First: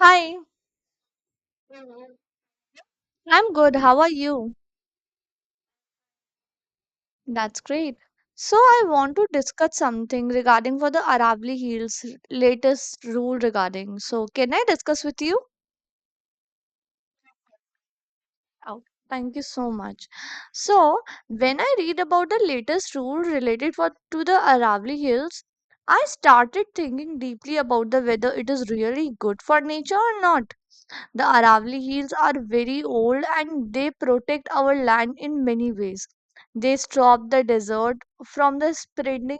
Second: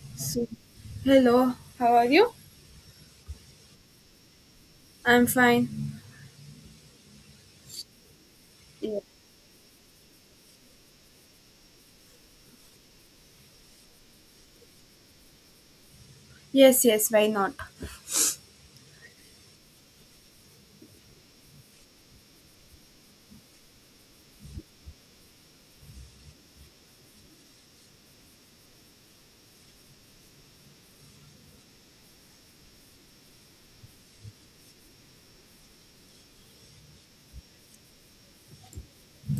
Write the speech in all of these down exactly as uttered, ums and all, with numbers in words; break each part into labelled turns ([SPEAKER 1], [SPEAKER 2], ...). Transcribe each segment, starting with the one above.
[SPEAKER 1] Hi,
[SPEAKER 2] So, hello, how are
[SPEAKER 1] i
[SPEAKER 2] you?
[SPEAKER 1] I'm good. How are you?
[SPEAKER 2] I'm fine.
[SPEAKER 1] That's great. So I
[SPEAKER 2] Yeah.
[SPEAKER 1] want to discuss something regarding for the Aravalli Hills r- latest rule regarding. So can I discuss with you?
[SPEAKER 2] Yes, yes, why not?
[SPEAKER 1] Oh, thank you so much. So when I read about the latest rule related for to the Aravalli Hills, I started thinking deeply about the whether it is really good for nature or not. The Aravali Hills are very old and they protect our land in many ways. They stop the desert from the spreading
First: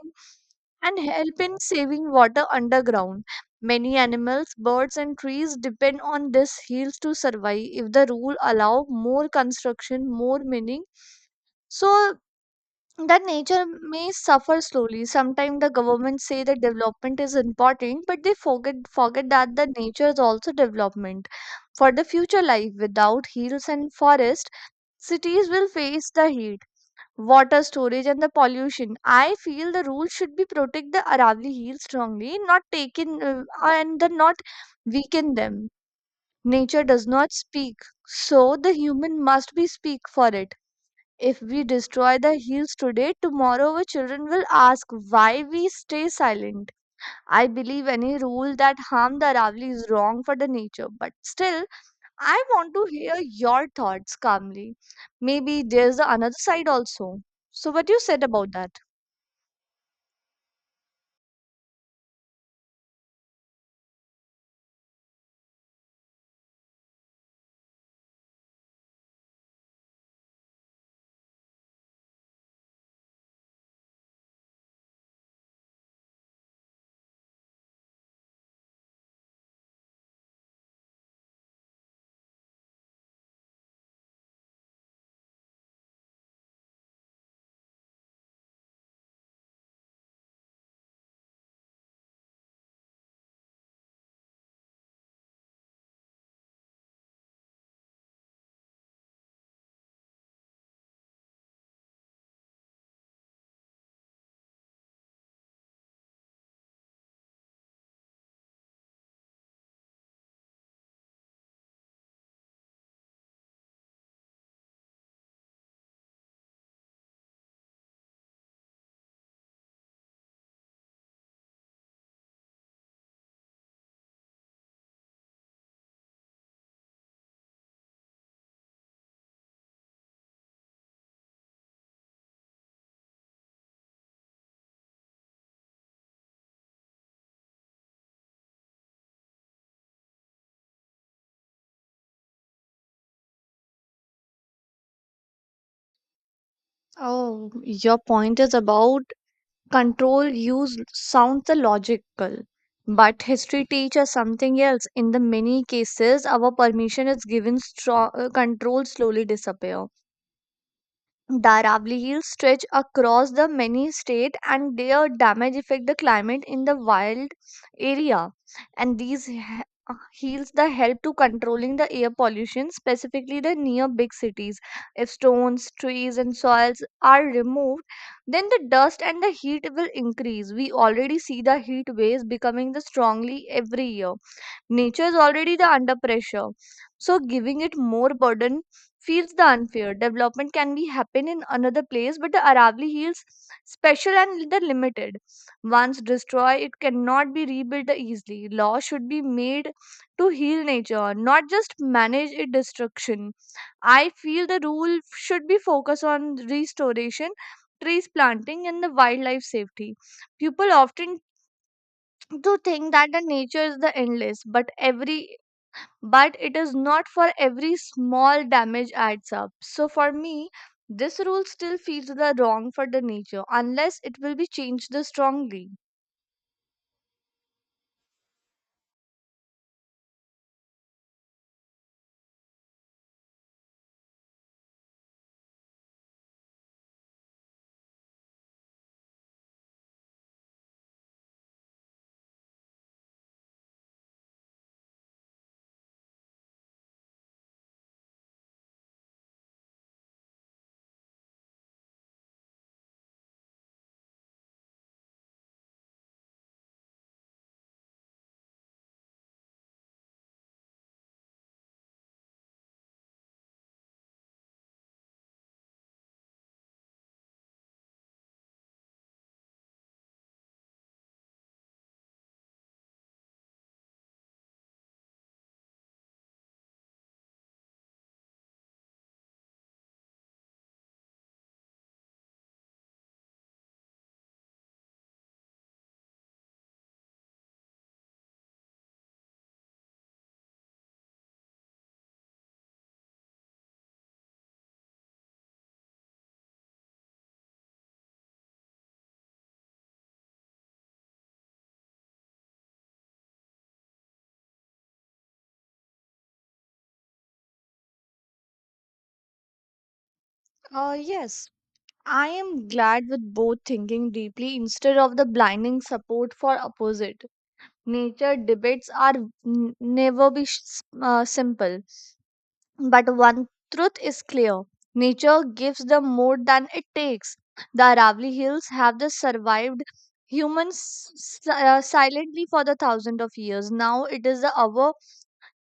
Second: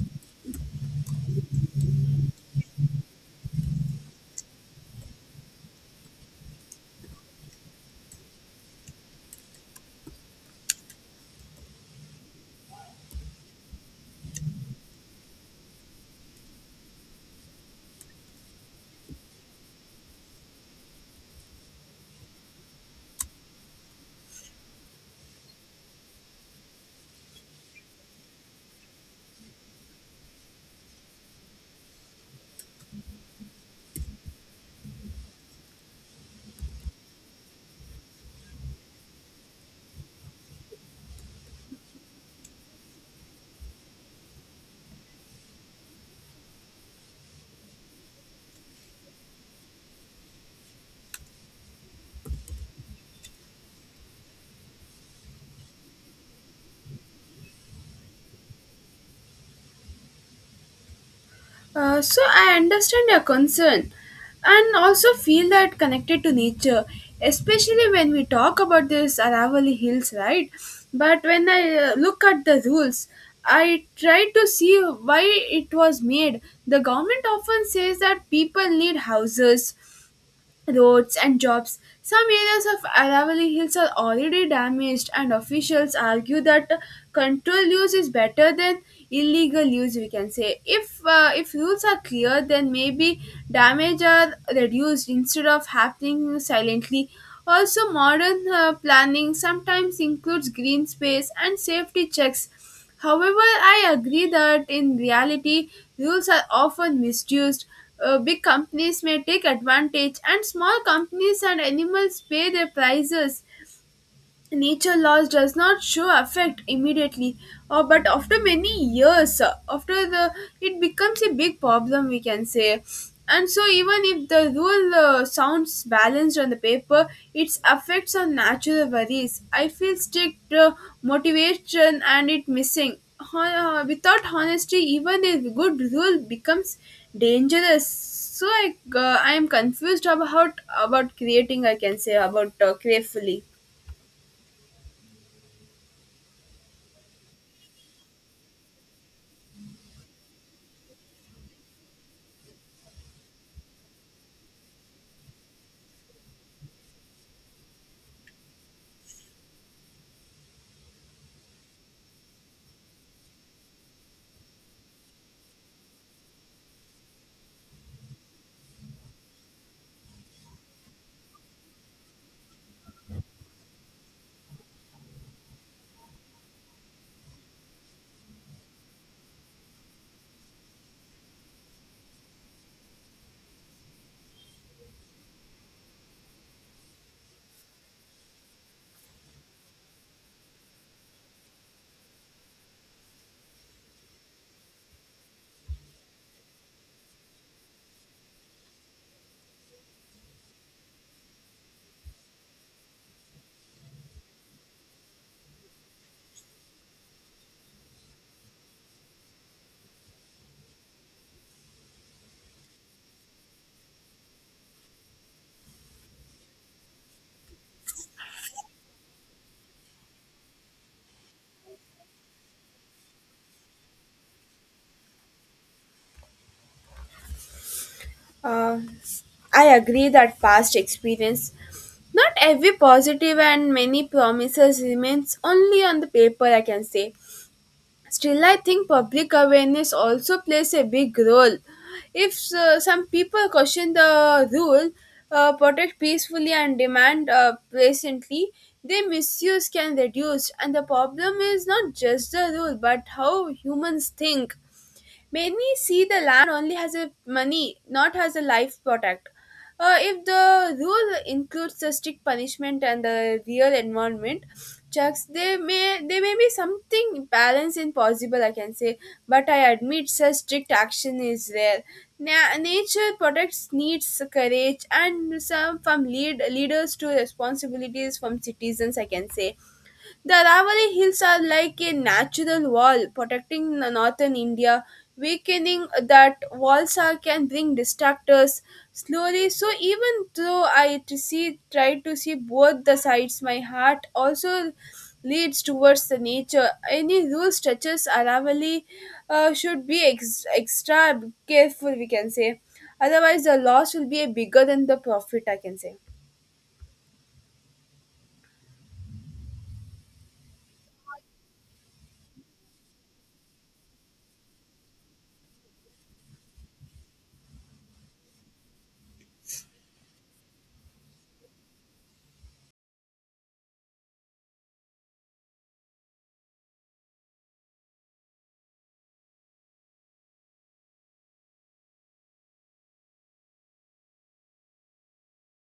[SPEAKER 1] and help in saving water underground. Many animals, birds, and trees depend on these hills to survive. If the rule allow more construction, more mining, so that nature may suffer slowly. Sometimes the government say that development is important, but they forget forget that the nature is also development. For the future life without hills and forest, cities will face the heat, water storage and the pollution. I feel the rule should be protect the Aravali hills strongly, not taken uh, and the not weaken them. Nature does not speak, so the human must be speak for it. If we destroy the hills today, tomorrow our children will ask why we stay silent. I believe any rule that harms the Aravali is wrong for the nature, but still, I want to hear your thoughts calmly. Maybe there's the another side also. So, what you said about that?
[SPEAKER 2] Uh, so, I understand your concern and also feel that connected to nature, especially when we talk about this Aravali Hills, right? But when I uh, look at the rules, I try to see why it was made. The government often says that people need houses, roads and jobs. Some areas of Aravalli Hills are already damaged, and officials argue that controlled use is better than illegal use. We can say if uh, if rules are clear, then maybe damage are reduced instead of happening silently. Also, modern uh, planning sometimes includes green space and safety checks. However, I agree that in reality, rules are often misused. Uh, big companies may take advantage, and small companies and animals pay their prices. Nature loss does not show effect immediately, uh, but after many years, uh, after the it becomes a big problem, we can say. And so even if the rule uh, sounds balanced on the paper, its effects on natural worries, I feel strict uh, motivation and it missing Hon- uh, without honesty, even a good rule becomes dangerous. So i uh, i am confused about about creating, I can say, about uh, carefully.
[SPEAKER 1] Oh, your point is about control use sounds the logical. But history teaches something else. In the many cases, our permission is given, stro- uh, control slowly disappear. The Aravalli Hills stretch across the many state and their damage affect the climate in the wild area. And these he- uh, hills the help to controlling the air pollution, specifically the near big cities. If stones, trees, and soils are removed, then the dust and the heat will increase. We already see the heat waves becoming the strongly every year. Nature is already the under pressure. So giving it more burden feels the unfair. Development can be happen in another place, but the Aravali Hills special and the limited. Once destroyed, it cannot be rebuilt easily. Law should be made to heal nature, not just manage its destruction. I feel the rule should be focused on restoration, trees planting, and the wildlife safety. People often to think that the nature is the endless, but every but it is not for every small damage adds up. So for me, this rule still feels the wrong for the nature unless it will be changed the strongly.
[SPEAKER 2] Uh, I agree that past experience, not every positive and many promises remains only on the paper, I can say. Still, I think public awareness also plays a big role. If uh, some people question the rule, uh, protect peacefully and demand uh, patiently, their misuse can reduce. And the problem is not just the rule, but how humans think, made me see the land only as a money, not as a life product. Uh, if the rule includes the strict punishment and the real environment checks, there may there may be something balance in possible, I can say, but I admit such strict action is rare. Na- nature protects needs courage and some from lead leaders to responsibilities from citizens, I can say. The Aravali Hills are like a natural wall protecting the northern India. Weakening that walls are can bring distractors slowly. So even though I to see try to see both the sides, my heart also leads towards the nature. Any rule stretches Aravali uh, should be ex- extra careful, we can say. Otherwise, the loss will be bigger than the profit, I can say.
[SPEAKER 1] Uh, yes, I am glad with both thinking deeply instead of the blinding support for opposite. Nature debates are n- never be sh- uh, simple. But one truth is clear nature gives them more than it takes. The Aravali Hills have the survived humans s- uh, silently for the thousands of years. Now it is the our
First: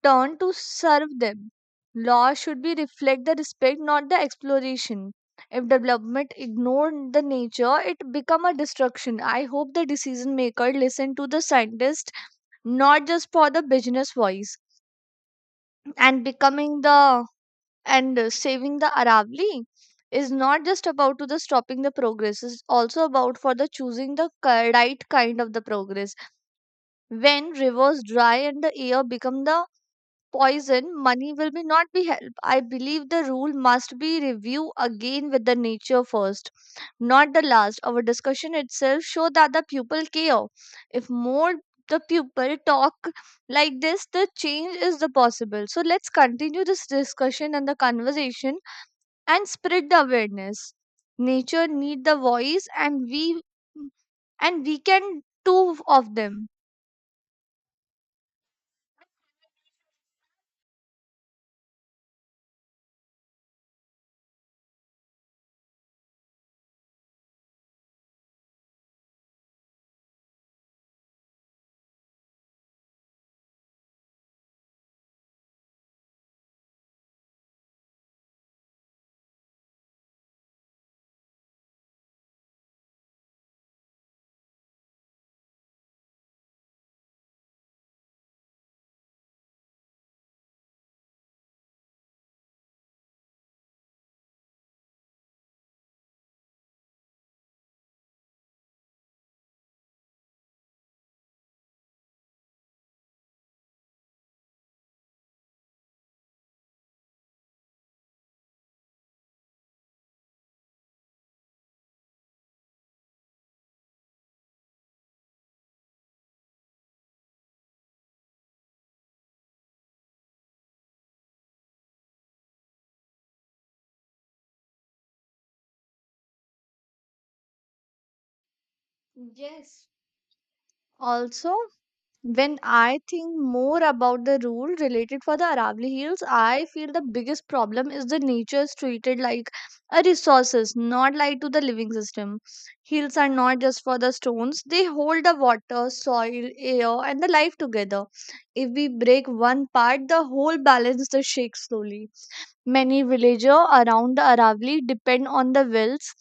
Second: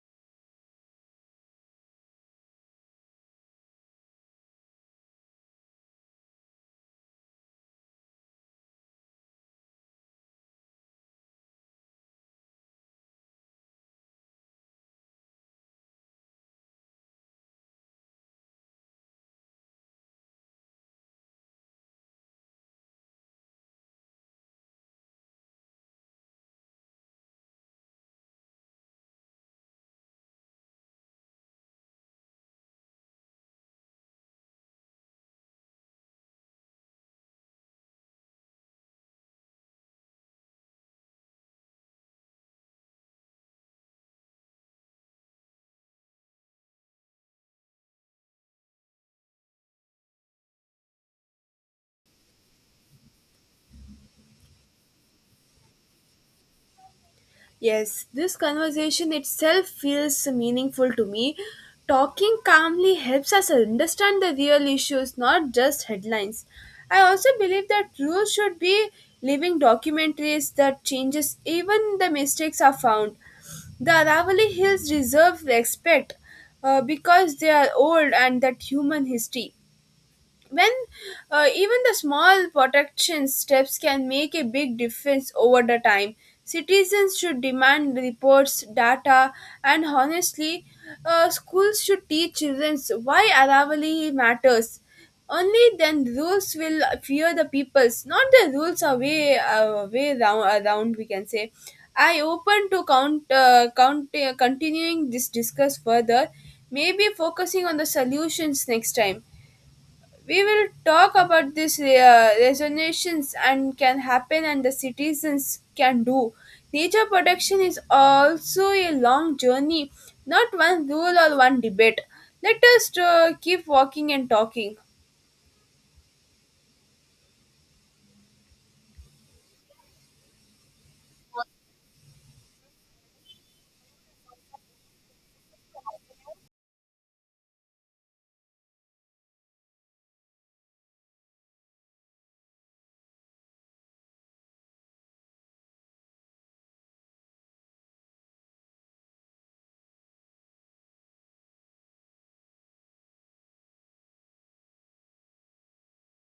[SPEAKER 1] turn to serve them. Law should be reflect the respect, not the exploration. If development ignored the nature, it become a destruction. I hope the decision maker listen to the scientist, not just for the business voice, and becoming the and uh, saving the Aravali is not just about to the stopping the progress, it's also about for the choosing the ki- right kind of the progress. When rivers dry and the air become the poison, money will be not be help. I believe the rule must be review again with the nature first, not the last. Our discussion itself show that the people care. If more the people talk like this, the change is the possible. So let's continue this discussion and the conversation and spread the awareness. Nature need the voice and we and we can two of them.
[SPEAKER 2] Yes, this conversation itself feels meaningful to me. Talking calmly helps us understand the real issues, not just headlines. I also believe that rules should be living documentaries that changes even the mistakes are found. The Aravali Hills deserve respect uh, because they are old and that human history when uh, even the small protection steps can make a big difference over the time. Citizens should demand reports data and honestly, uh, schools should teach children why Aravali matters. Only then rules will fear the peoples, not the rules are way uh, way round, around, we can say. I open to count uh, count uh, continuing this discuss further, maybe focusing on the solutions next time. We will talk about these uh, resonations and can happen and the citizens can do. Nature protection is also a long journey, not one rule or one debate. Let us uh, keep walking and talking.
[SPEAKER 1] Yes. Also, when I think more about the rule related for the Aravali Hills, I feel the biggest problem is the nature is treated like a resources, not like to the living system. Hills are not just for the stones, they hold the water, soil, air and the life together. If we break one part, the whole balance the shakes slowly. Many villagers around the Aravali depend on the wells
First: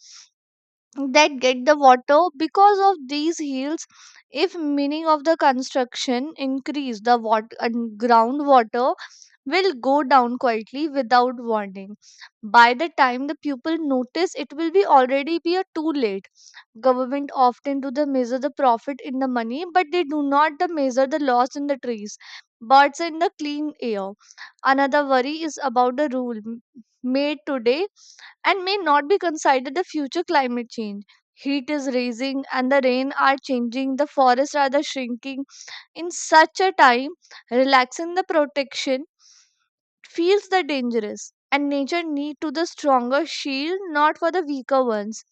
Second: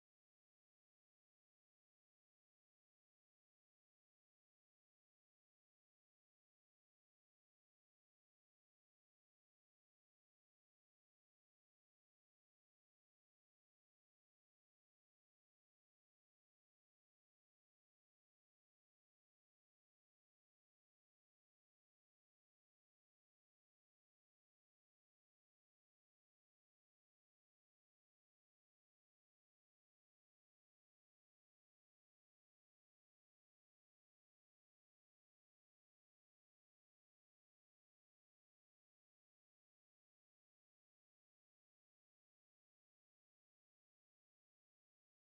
[SPEAKER 1] that get the water because of these hills. If meaning of the construction increase, the water and groundwater will go down quietly without warning. By the time the pupil notice, it will be already be a too late. Government often do the measure the profit in the money, but they do not the measure the loss in the trees, birds in the clean air. Another worry is about the rule m- made today and may not be considered the future climate change. Heat is rising and the rain are changing, the forests are the shrinking. In such a time, relaxing the protection feels the dangerous and nature need to the stronger shield, not for the weaker ones.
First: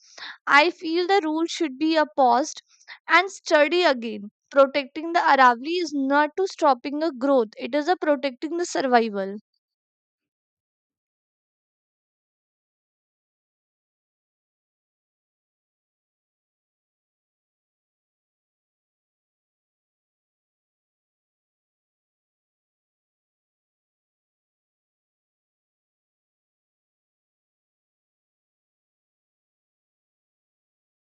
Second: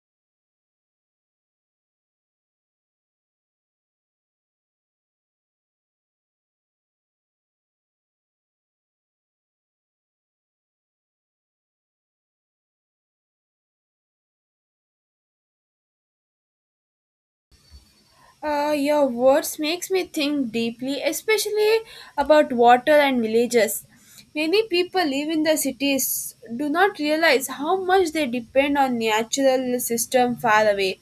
[SPEAKER 1] I feel the rule should be opposed and study again. Protecting the Aravali is not to stopping a growth, it is a protecting the survival.
[SPEAKER 2] Uh, your words makes me think deeply, especially about water and villages. Many people live in the cities do not realize how much they depend on natural system far away.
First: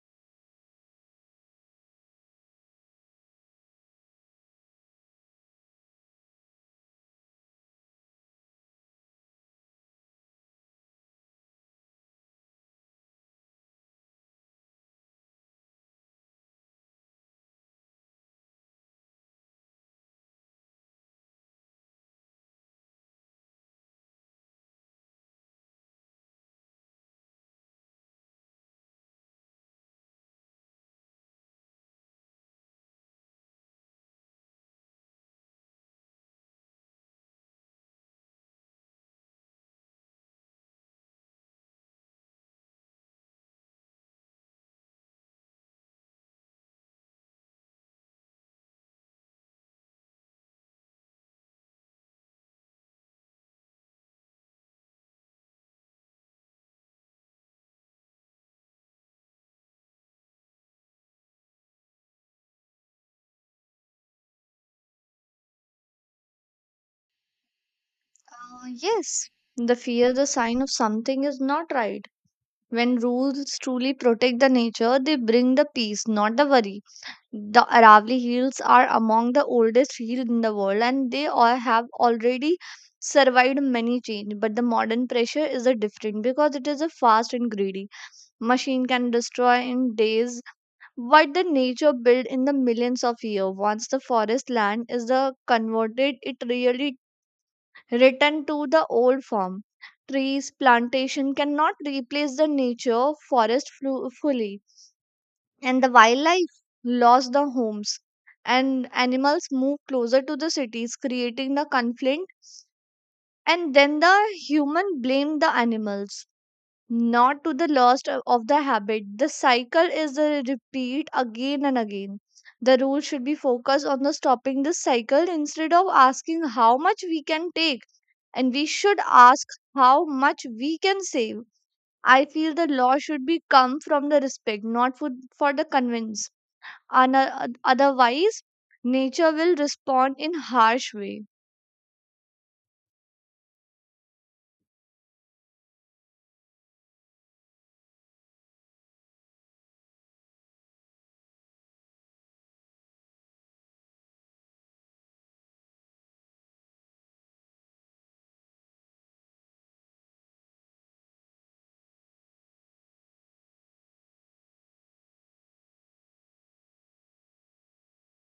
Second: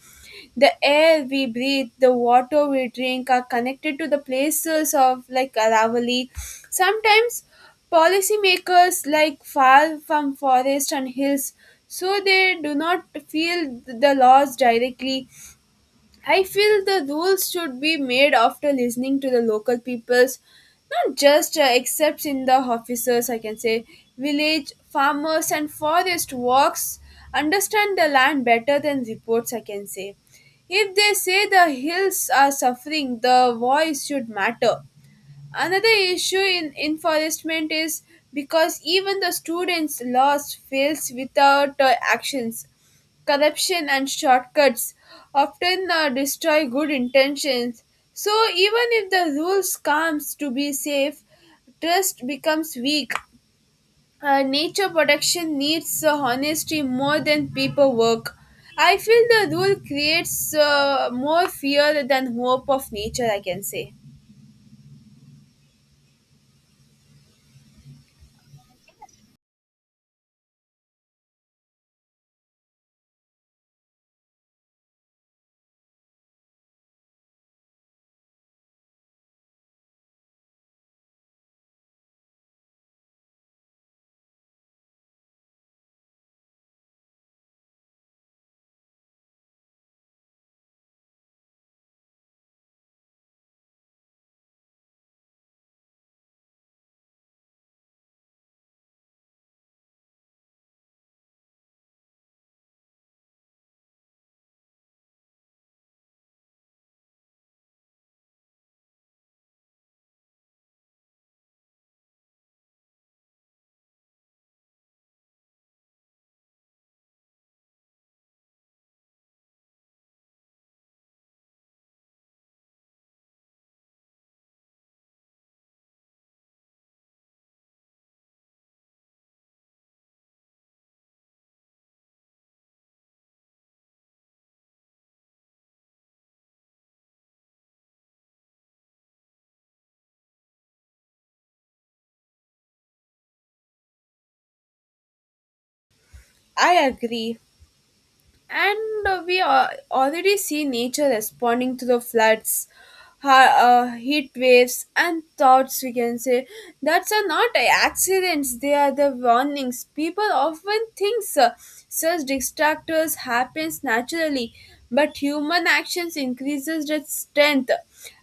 [SPEAKER 2] The air we breathe, the water we drink are connected to the places of like Aravali. Sometimes policymakers like far from forest and hills, so they do not feel the loss directly. I feel the rules should be made after listening to the local peoples, not just uh, except in the officers, I can say. Village farmers and forest walks understand the land better than reports, I can say. If they say the hills are suffering, the voice should matter. Another issue in enforcement is because even the students' laws fails without uh, actions. Corruption and shortcuts often uh, destroy good intentions. So even if the rules comes to be safe, trust becomes weak. Uh, nature protection needs uh, honesty more than paperwork. I feel the rule creates uh, more fear than hope of nature, I can say.
[SPEAKER 1] uh, Yes, the fear the sign of something is not right. When rules truly protect the nature, they bring the peace, not the worry. The Aravalli Hills are among the oldest hills in the world and they all have already survived many change, but the modern pressure is a different because it is a fast and greedy. Machine can destroy in days what the nature built in the millions of years. Once the forest land is uh, converted, it really return to the old form. Trees plantation cannot replace the nature forest flu- fully, and the wildlife lost their homes, and animals moved closer to the cities creating the conflict. And then the human blamed the animals, not to the loss of of the habit. The cycle is a repeat again and again. The rule should be focused on the stopping this cycle instead of asking how much we can take, and we should ask how much we can save. I feel the law should be come from the respect, not for, for the convince. Ana- otherwise nature will respond in harsh way.
[SPEAKER 2] I agree. And uh, we uh, already see nature responding to the floods, ha- uh, heat waves and thoughts, we can say, that are not accidents. They are the warnings. People often think uh, such distractors happens naturally, but human actions increases their strength.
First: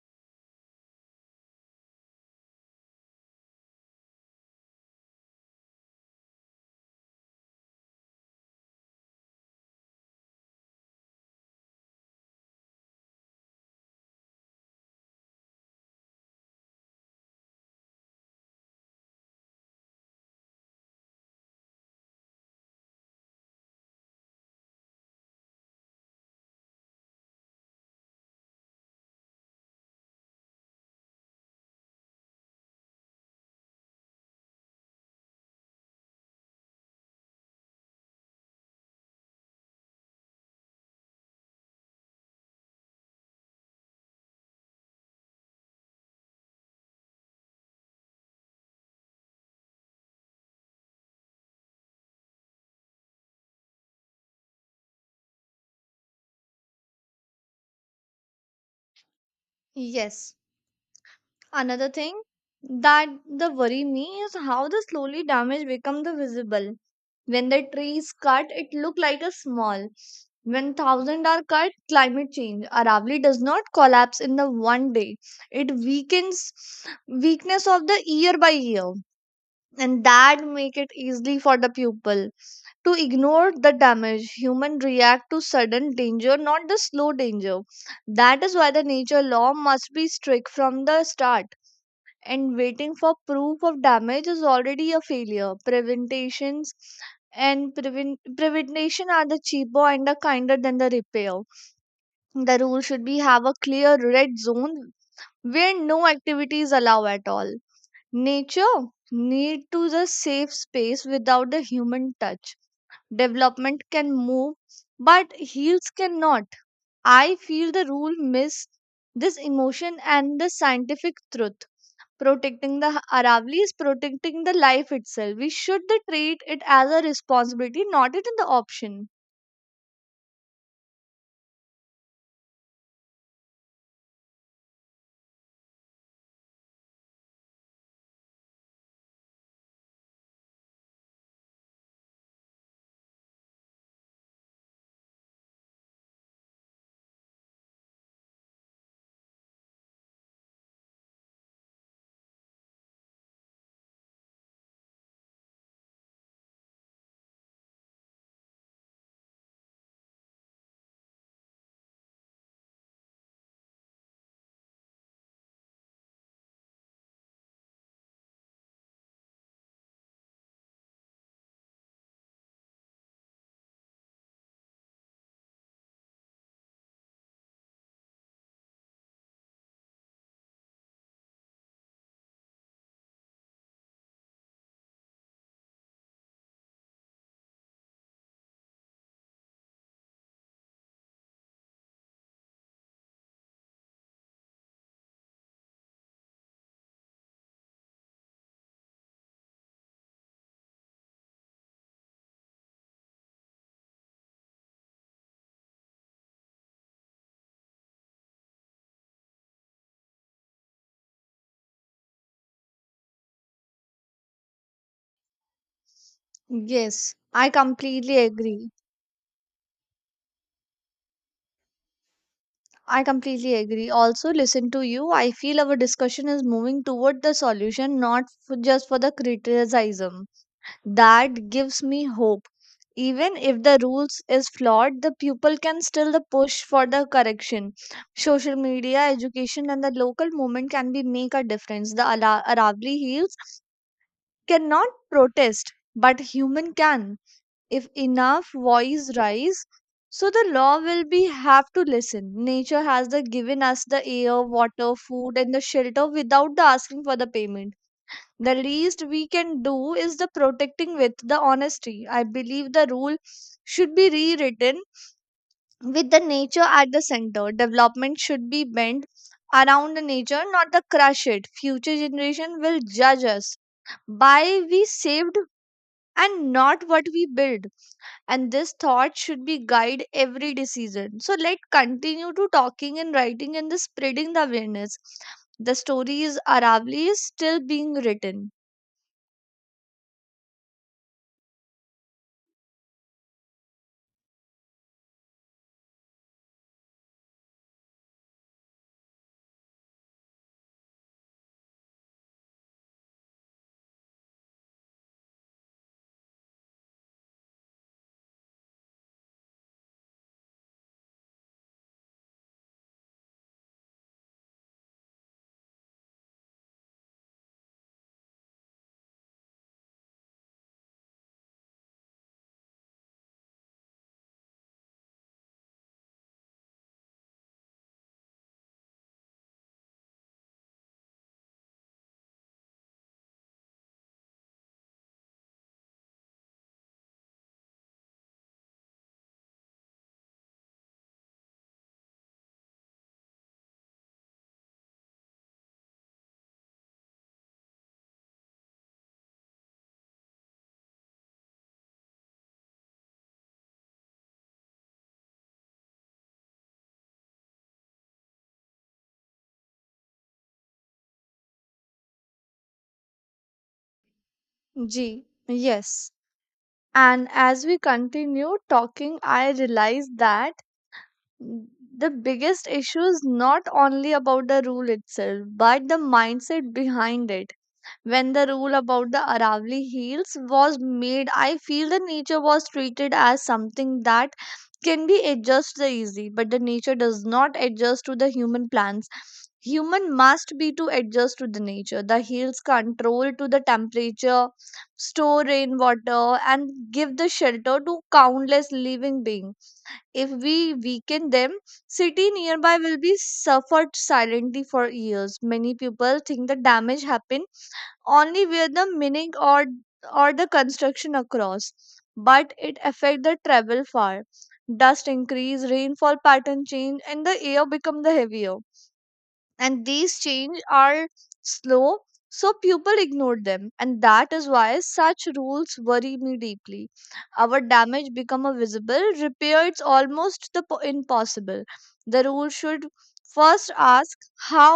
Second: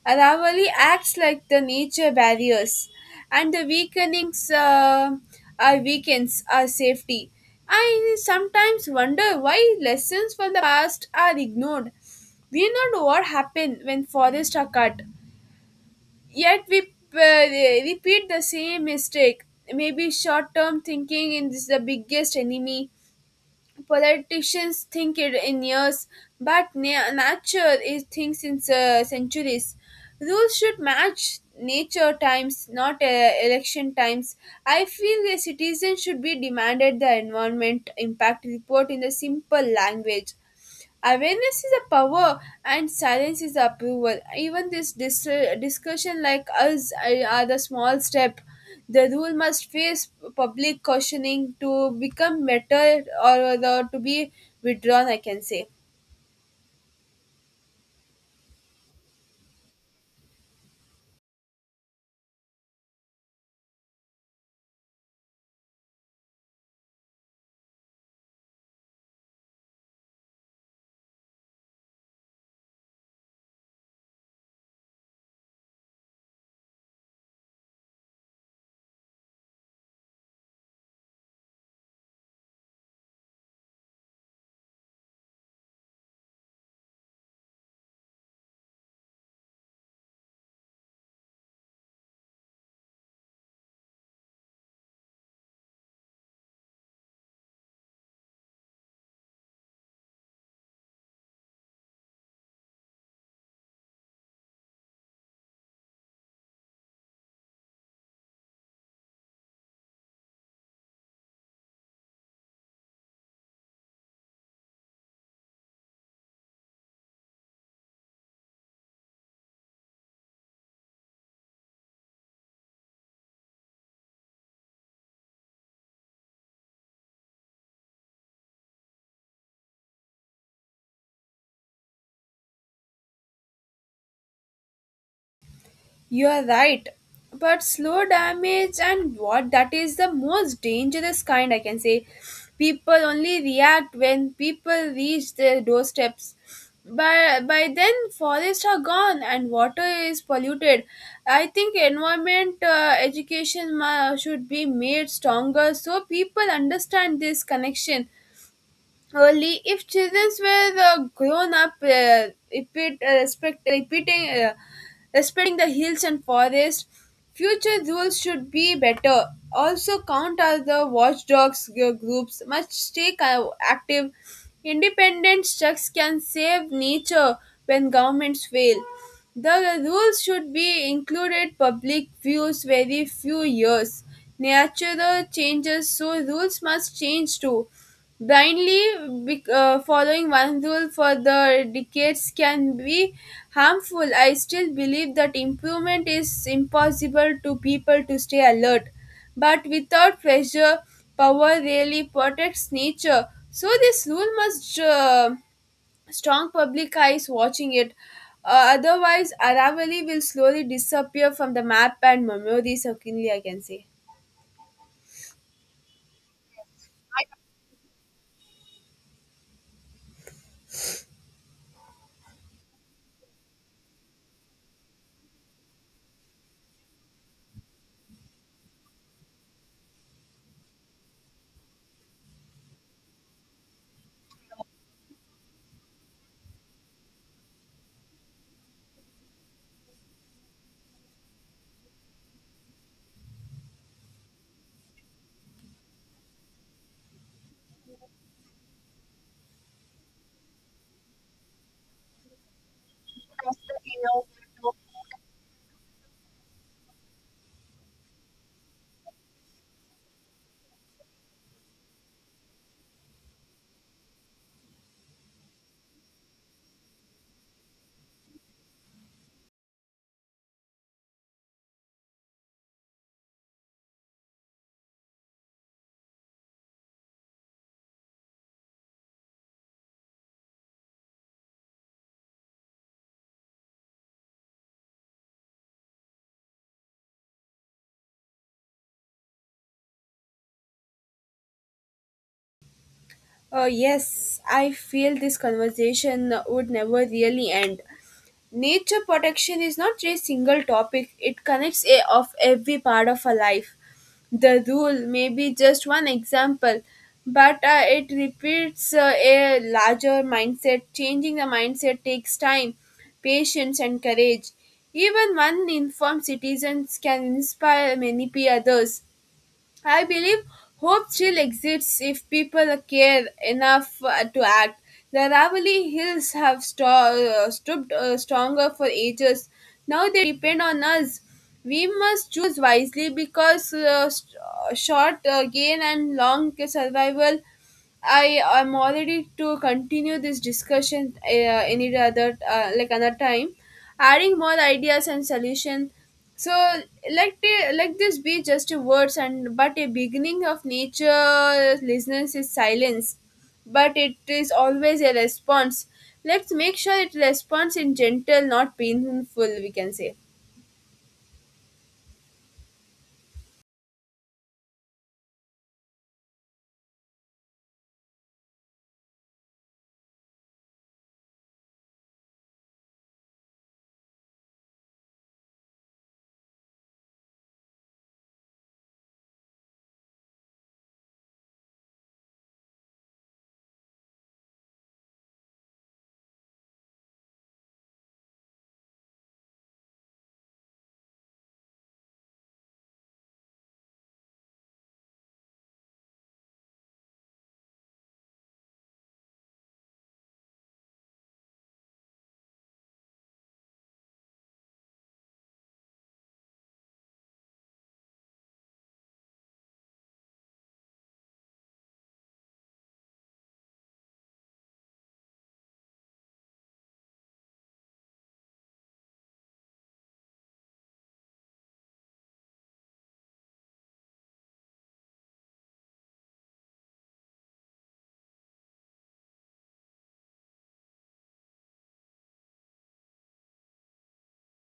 [SPEAKER 2] Aravali acts like the nature barriers, and the weakenings uh, are weakens our safety. I sometimes wonder why lessons from the past are ignored. We know no what happened when forests are cut, yet we uh, repeat the same mistake. Maybe short term thinking is the biggest enemy. Politicians think it in years, but na- nature is thinks in uh, centuries. Rules should match nature times, not uh, election times. I feel the citizens should be demanded the environment impact report in the simple language. Awareness is a power and silence is approval. Even this dis- discussion like us are are the small step. The rule must face public cautioning to become better or the, to be withdrawn, I can say.
[SPEAKER 1] Yes. Another thing that the worry me is how the slowly damage become the visible. When the trees cut it look like a small, when thousand are cut climate change. Aravali does not collapse in the one day, it weakens weakness of the year by year, and that make it easily for the pupil to ignore the damage. Human react to sudden danger, not the slow danger. That is why the nature law must be strict from the start. And waiting for proof of damage is already a failure. Preventations and prevent prevention are the cheaper and the kinder than the repair. The rule should be have a clear red zone where no activity is allowed at all. Nature need to the safe space without the human touch. Development can move, but heels cannot. I feel the rule miss this emotion and the scientific truth. Protecting the Aravali is protecting the life itself. We should the treat it as a responsibility, not it in the option.
[SPEAKER 2] You are right. But slow damage and what that is the most dangerous kind, I can say. People only react when people reach their doorsteps. But by then forests are gone and water is polluted. I think environment uh, education ma- should be made stronger so people understand this connection. Only if children were uh, grown up uh, repeat, uh, respect, repeating uh, respecting the hills and forests, future rules should be better. Also count as the watchdogs gr- groups must stay co- active. Independent checks can save nature when governments fail. The rules should be included public views very few years. Natural changes, so rules must change too. Blindly bec- uh, following one rule for the decades can be harmful. I still believe that improvement is impossible to people to stay alert. But without pressure, power really protects nature. So this rule must uh, strong public eyes watching it. Uh, otherwise, Aravalli will slowly disappear from the map and memories, certainly I can say.
[SPEAKER 1] Yes, I completely agree. I completely agree. Also, listen to you. I feel our discussion is moving toward the solution, not f- just for the criticism. That gives me hope. Even if the rules is flawed, the pupil can still the push for the correction. Social media, education and the local movement can be make a difference. The Ala- aravali hills cannot protest, but human can. If enough voice rise, so the law will be have to listen. Nature has the given us the air, water, food and the shelter without the asking for the payment. The least we can do is the protecting with the honesty. I believe the rule should be rewritten with the nature at the center. Development should be bent around the nature, not the crush it. Future generation will judge us by we saved and not what we build, and this thought should be guide every decision. So let continue to talking and writing and the spreading the awareness. The story is Aravli is still being written.
[SPEAKER 2] Uh, yes, I feel this conversation would never really end. Nature protection is not a single topic, it connects a, of every part of our life. The rule may be just one example, but uh, it repeats uh, a larger mindset. Changing the mindset takes time, patience, and courage. Even one informed citizens can inspire many p- others. I believe hope still exists if people care enough uh, to act. The Ravali Hills have sto- uh, stood uh, stronger for ages. Now they depend on us. We must choose wisely because uh, st- uh, short uh, gain and long survival. I am already to continue this discussion uh, any other uh, like another time, adding more ideas and solution. So let the- let this be just a words and but a beginning of nature listeners is silence, but it is always a response. Let's make sure it responds in gentle, not painful, we can say.
[SPEAKER 1] G. Yes. And as we continue talking, I realize that the biggest issue is not only about the rule itself, but the mindset behind it. When the rule about the Aravali Hills was made, I feel the nature was treated as something that can be adjusted easy, but the nature does not adjust to the human plans. Human must be to adjust to the nature. The hills control to the temperature, store rainwater, and give the shelter to countless living beings. If we weaken them, city nearby will be suffered silently for years. Many people think the damage happened only where the meaning or or the construction across, but it affect the travel far. Dust increase, rainfall pattern change, and the air become the heavier, and these change are slow, so people ignore them, and that is why such rules worry me deeply. Our damage become a visible repair, it's almost the po- impossible. The rule should first ask how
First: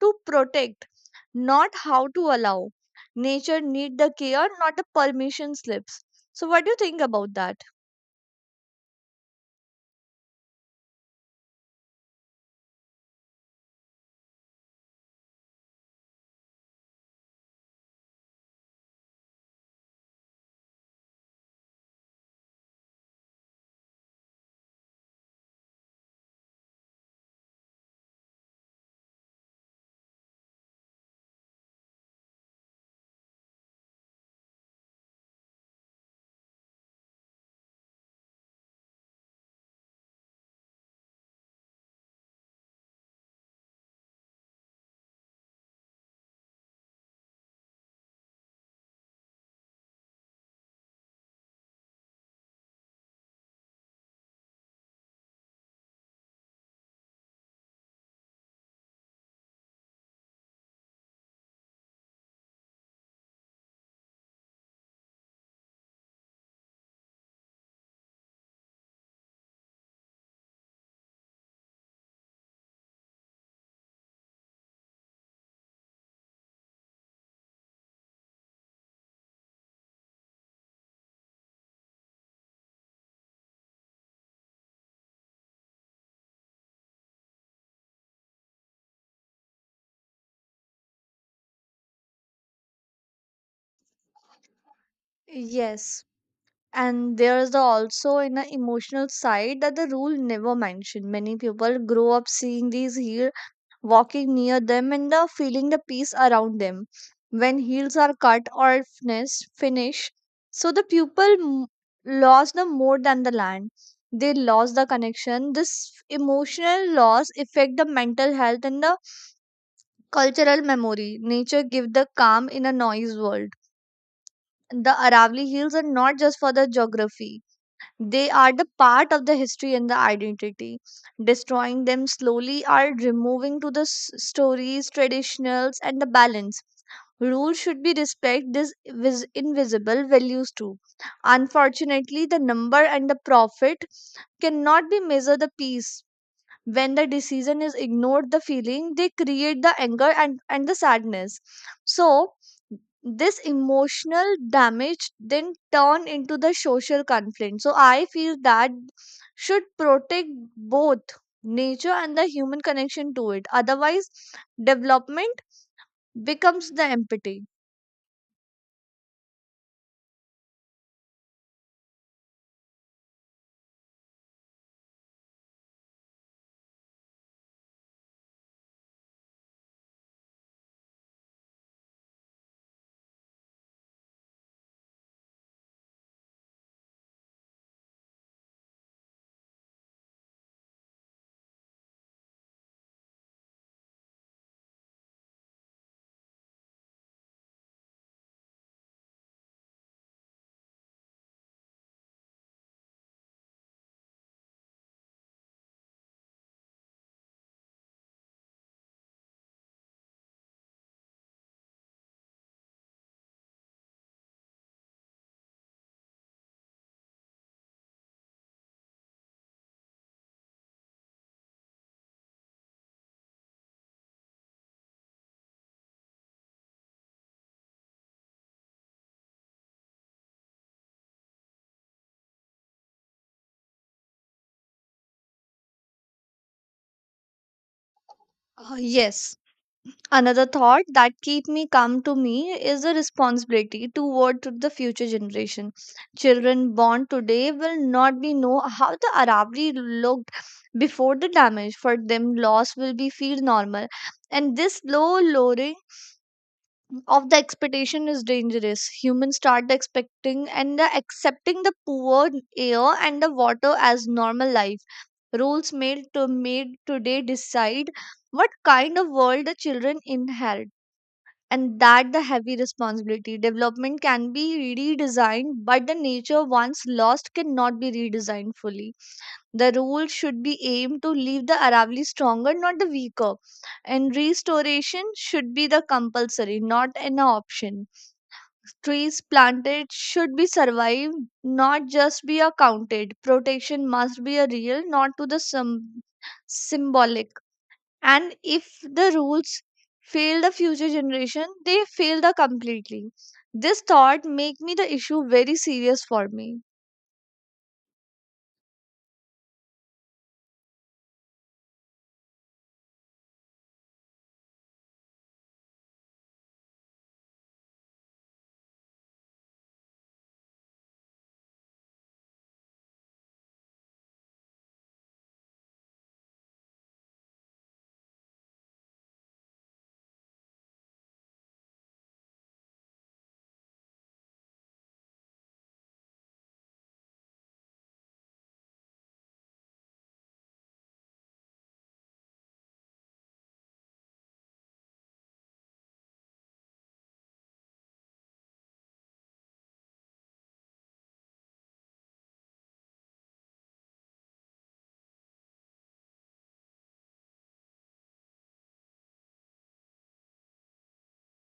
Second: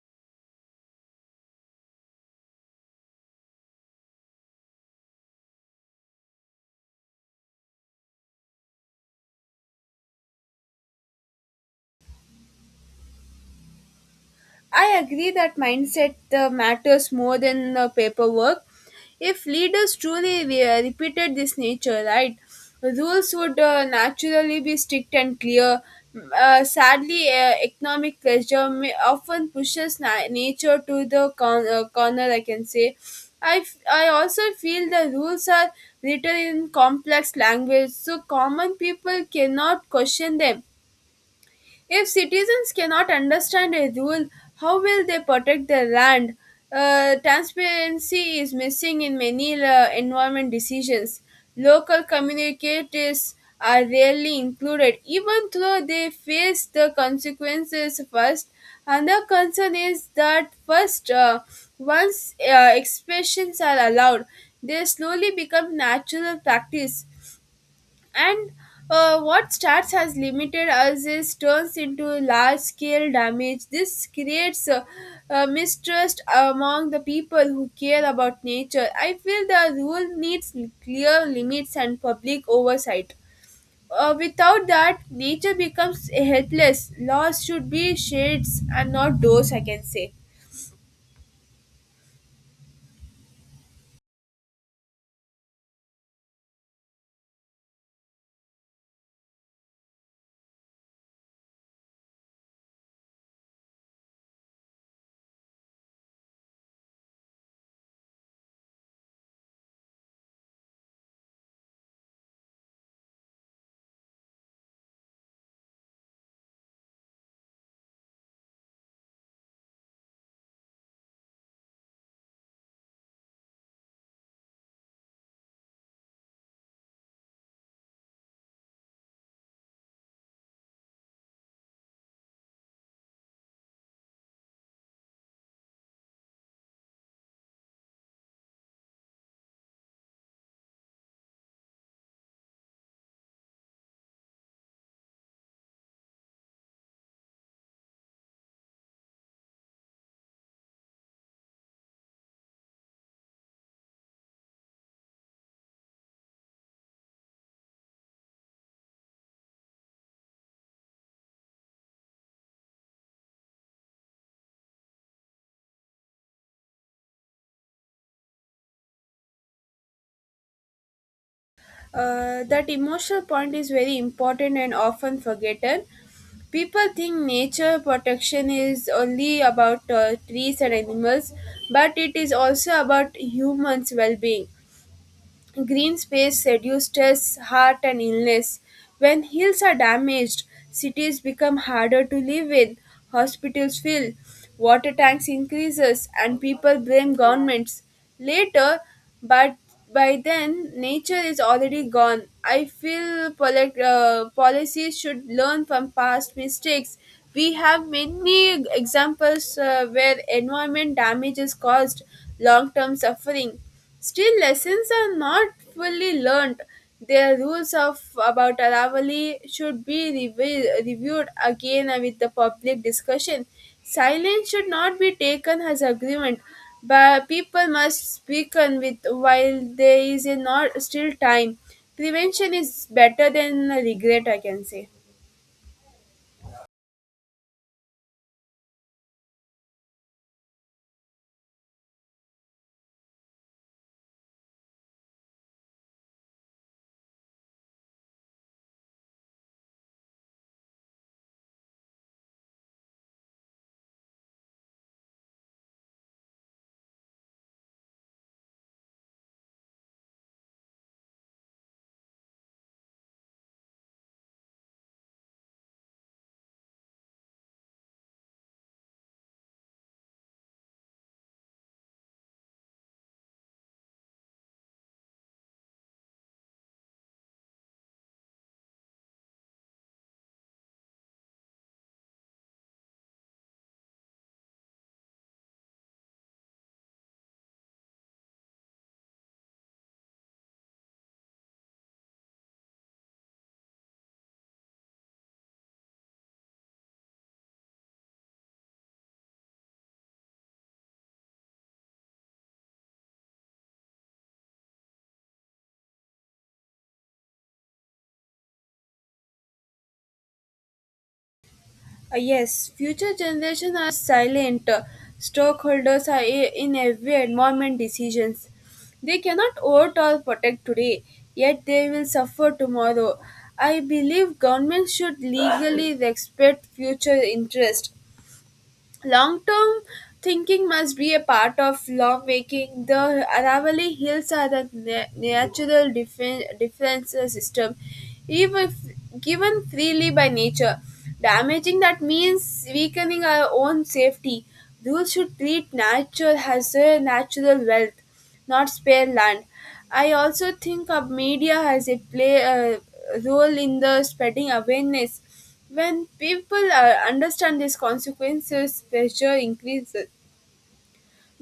[SPEAKER 1] to protect, not how to allow. Nature need the care, not the permission slips. So what do you think about that?
[SPEAKER 2] I agree that mindset uh, matters more than uh, paperwork. If leaders truly re- repeated this nature, right, rules would uh, naturally be strict and clear. M- Uh, sadly, uh, economic pressure may often pushes na- nature to the con- uh, corner, I can say. I, f- I also feel the rules are written in complex language, so common people cannot question them. If citizens cannot understand a rule, how will they protect their land? Uh, transparency is missing in many uh, environment decisions. Local communicators are rarely included, even though they face the consequences first. Another concern is that first, uh, once uh, expressions are allowed, they slowly become natural practice. And uh, what starts as limited as is turns into large scale damage. This creates uh, uh, mistrust among the people who care about nature. I feel the rule needs clear limits and public oversight. Uh, without that, nature becomes helpless. Laws should be shades and not doors, I can say.
[SPEAKER 1] Yes, and there's the also in an emotional side that the rule never mentioned. Many people grow up seeing these heel, walking near them and the feeling the peace around them. When heels are cut or finish, finish so the people m- lost the more than the land. They lost the connection. This emotional loss affect the mental health and the cultural memory. Nature give the calm in a noise world. The Aravali Hills are not just for the geography, they are the part of the history and the identity. Destroying them slowly are removing to the s- stories, traditionals, and the balance. Rules should be respect these vis- invisible values too. Unfortunately, the number and the profit cannot be measure the peace. When the decision is ignored, the feeling they create the anger and, and the sadness. So this emotional damage then turn into the social conflict, so I feel that should protect both nature and the human connection to it, otherwise development becomes the empathy.
[SPEAKER 2] Uh, that emotional point is very important and often forgotten. People think nature protection is only about uh, trees and animals, but it is also about humans' well being. Green space reduces heart and illness. When hills are damaged, cities become harder to live in, hospitals fill, water tanks increases, and people blame governments. Later, but by then, nature is already gone. I feel poli- uh, policies should learn from past mistakes. We have many examples uh, where environment damage is caused long term suffering. Still, lessons are not fully learnt. Their rules of about Aravali should be revi- reviewed again with the public discussion. Silence should not be taken as agreement, but people must speak on with while there is a not still time. Prevention is better than regret, I can say.
[SPEAKER 1] Uh, yes another thought that keep me calm to me is the responsibility toward to the future generation. Children born today will not be know how the Aravalli looked before the damage. For them, loss will be feel normal, and this low lowering of the expectation is dangerous. Humans start expecting and the accepting the poor air and the water as normal life. Rules made to made today decide what kind of world the children inherit, and that the heavy responsibility. Development can be redesigned, but the nature once lost cannot be redesigned fully. The rule should be aimed to leave the Aravali stronger, not the weaker, and restoration should be the compulsory, not an option. Trees planted should be survived, not just be accounted. Protection must be a real, not to the some symbolic. And if the rules fail the future generation, they fail the completely. This thought make me the issue very serious for me.
[SPEAKER 2] Uh, yes, future generations are silent uh, stockholders are i- in every environment decisions. They cannot vote or protect today, yet they will suffer tomorrow. I believe governments should legally respect future interest. Long term thinking must be a part of lawmaking. The Aravalli Hills are the na- natural defen- defense system, even if given freely by nature. Damaging that means weakening our own safety. Rules should treat nature as a natural wealth, not spare land. I also think of media has a play a role in the spreading awareness. When people uh, understand these consequences, pressure increases.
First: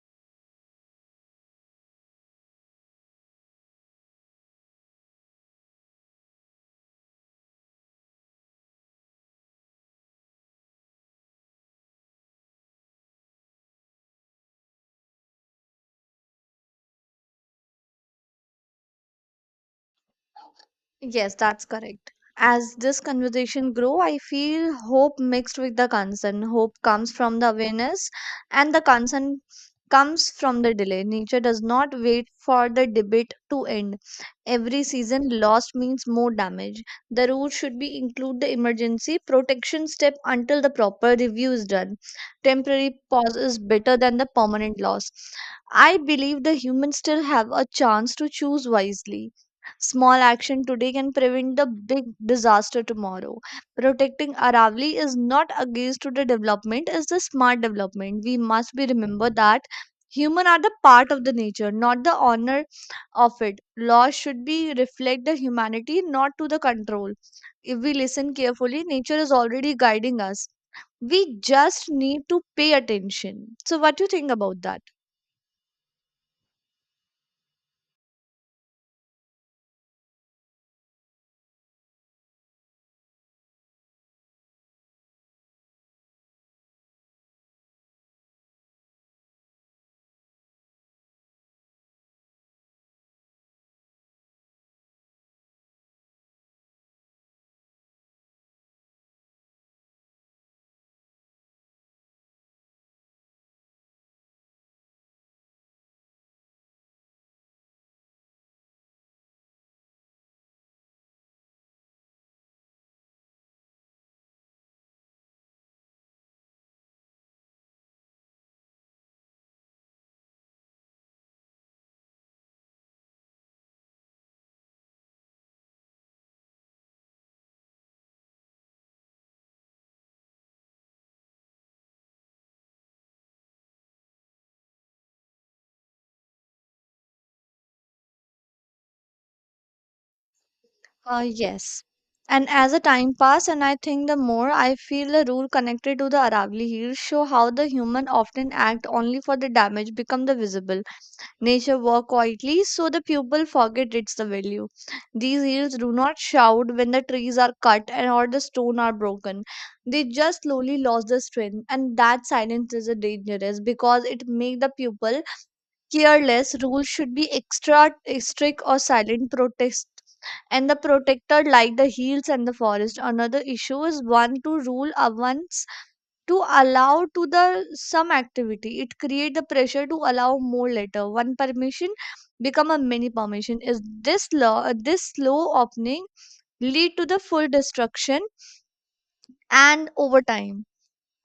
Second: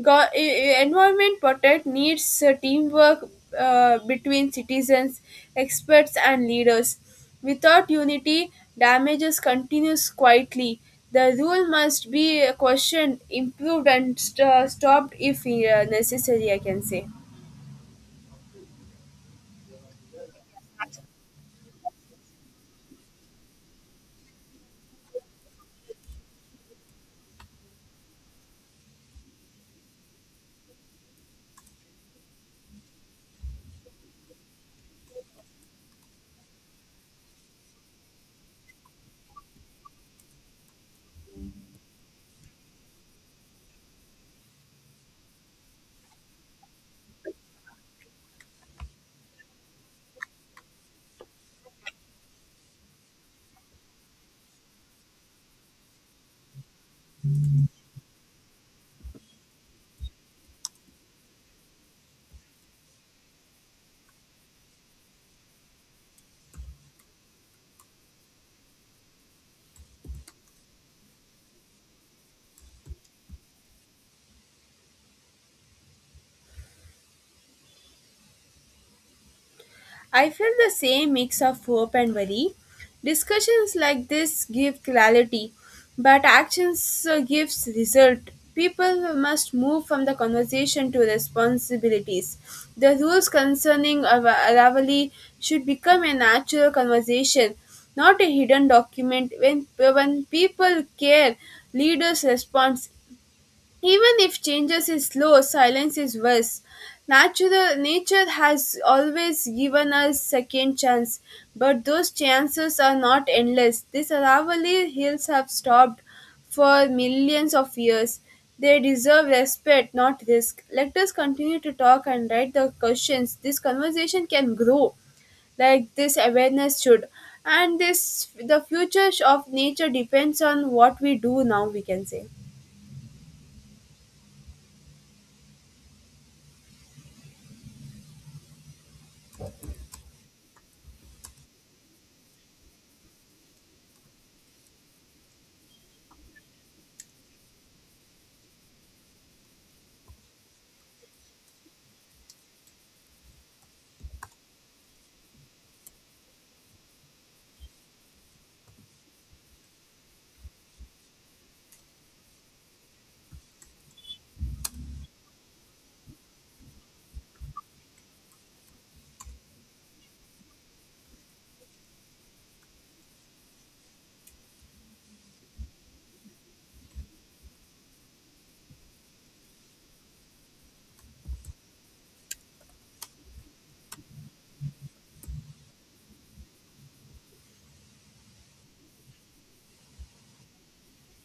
[SPEAKER 2] Go- e- e- environment protect needs uh, teamwork uh, between citizens, experts, and leaders. Without unity, damages continues quietly. The rule must be questioned, improved, and st- stopped if uh, necessary, I can say.
[SPEAKER 1] Yes, that's correct. As this conversation grow, I feel hope mixed with the concern. Hope comes from the awareness, and the concern comes from the delay. Nature does not wait for the debate to end. Every season lost means more damage. The rule should be include the emergency protection step until the proper review is done. Temporary pause is better than the permanent loss. I believe the humans still have a chance to choose wisely. Small action today can prevent the big disaster tomorrow. Protecting Aravali is not against to the development, it's the smart development. We must be remember that human are the part of the nature, not the honor of it. Laws should be reflect the humanity, not to the control. If we listen carefully, nature is already guiding us. We just need to pay attention. So what do you think about that?
[SPEAKER 2] I felt the same mix of hope and worry. Discussions like this give clarity, but actions uh, gives result. People must move from the conversation to responsibilities. The rules concerning our rivalry should become a natural conversation, not a hidden document. When, when people care, leaders respond even if changes is slow, silence is worse. Natural nature has always given us second chance, but those chances are not endless. These Aravali hills have stopped for millions of years. They deserve respect, not risk. Let us continue to talk and write the questions. This conversation can grow like this awareness should, and this the future of nature depends on what we do now, we can say.
[SPEAKER 1] Uh, yes. And as the time passed, and I think the more I feel the rule connected to the Aravalli Hills show how the human often act only for the damage become the visible. Nature work quietly, so the pupil forget its the value. These hills do not shout when the trees are cut and or the stone are broken. They just slowly lost the strength, and that silence is a dangerous because it make the pupil careless. Rules should be extra strict or silent protest, and the protector like the hills and the forest. Another issue is one to rule uh, once to allow to the some activity. It create the pressure to allow more later. One permission become a mini permission. Is this law, uh, this slow opening lead to the full destruction and over time?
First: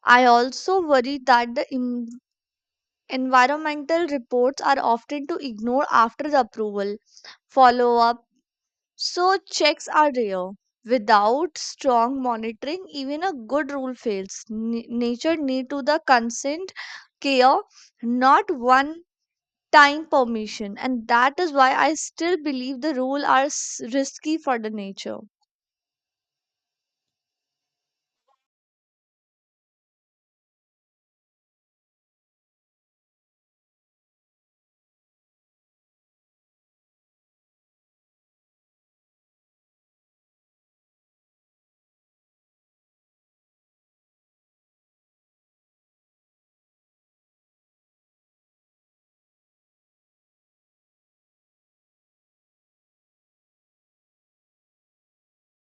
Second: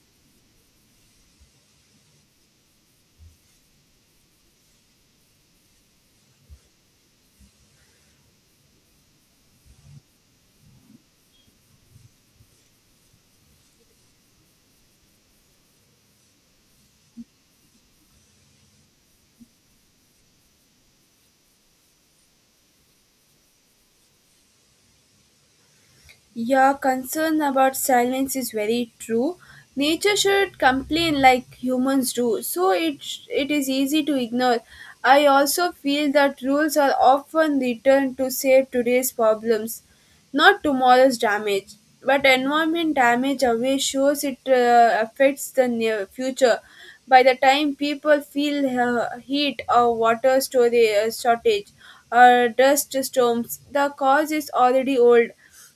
[SPEAKER 1] I also worry that the im- Environmental reports are often to ignore after the approval follow up, so checks are rare. Without strong monitoring, even a good rule fails. N- nature need to the consent care, not one time permission, and that is why I still believe the rule are s- risky for the nature.
[SPEAKER 2] Your concern about silence is very true. Nature should complain like humans do, so it it is easy to ignore. I also feel that rules are often written to save today's problems, not tomorrow's damage. But environment damage away shows it uh, affects the near future. By the time people feel uh, heat or water storage uh, shortage or dust storms, the cause is already old.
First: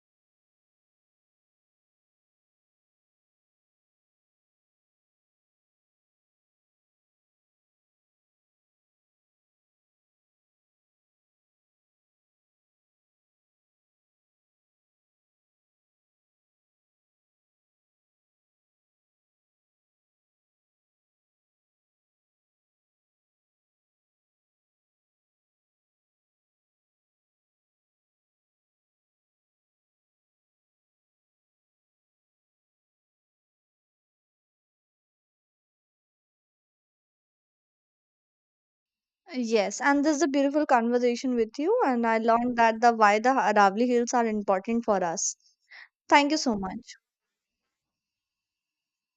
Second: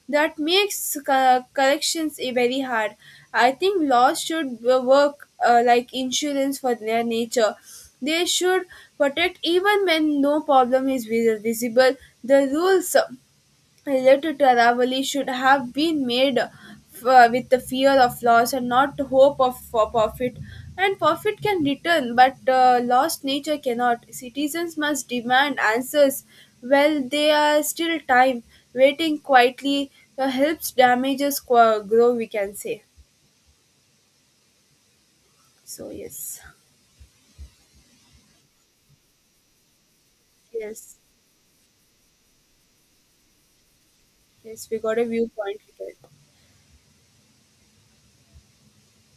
[SPEAKER 2] That makes co- corrections eh, very hard. I think laws should w- work uh, like insurance for their nature. They should protect even when no problem is vis- visible. The rules related to Aravali should have been made uh, with the fear of loss and not hope of for profit. And profit can return, but uh, lost nature cannot. Citizens must demand answers while they are still time. Waiting quietly uh, helps damages qu- grow, we can say. So, yes,
[SPEAKER 1] Yes, and this is a beautiful
[SPEAKER 2] yes,
[SPEAKER 1] conversation with you, and I learned that the why the Aravali Hills are
[SPEAKER 2] yes, we
[SPEAKER 1] important
[SPEAKER 2] got
[SPEAKER 1] for
[SPEAKER 2] a
[SPEAKER 1] us.
[SPEAKER 2] viewpoint.
[SPEAKER 1] Thank you so much.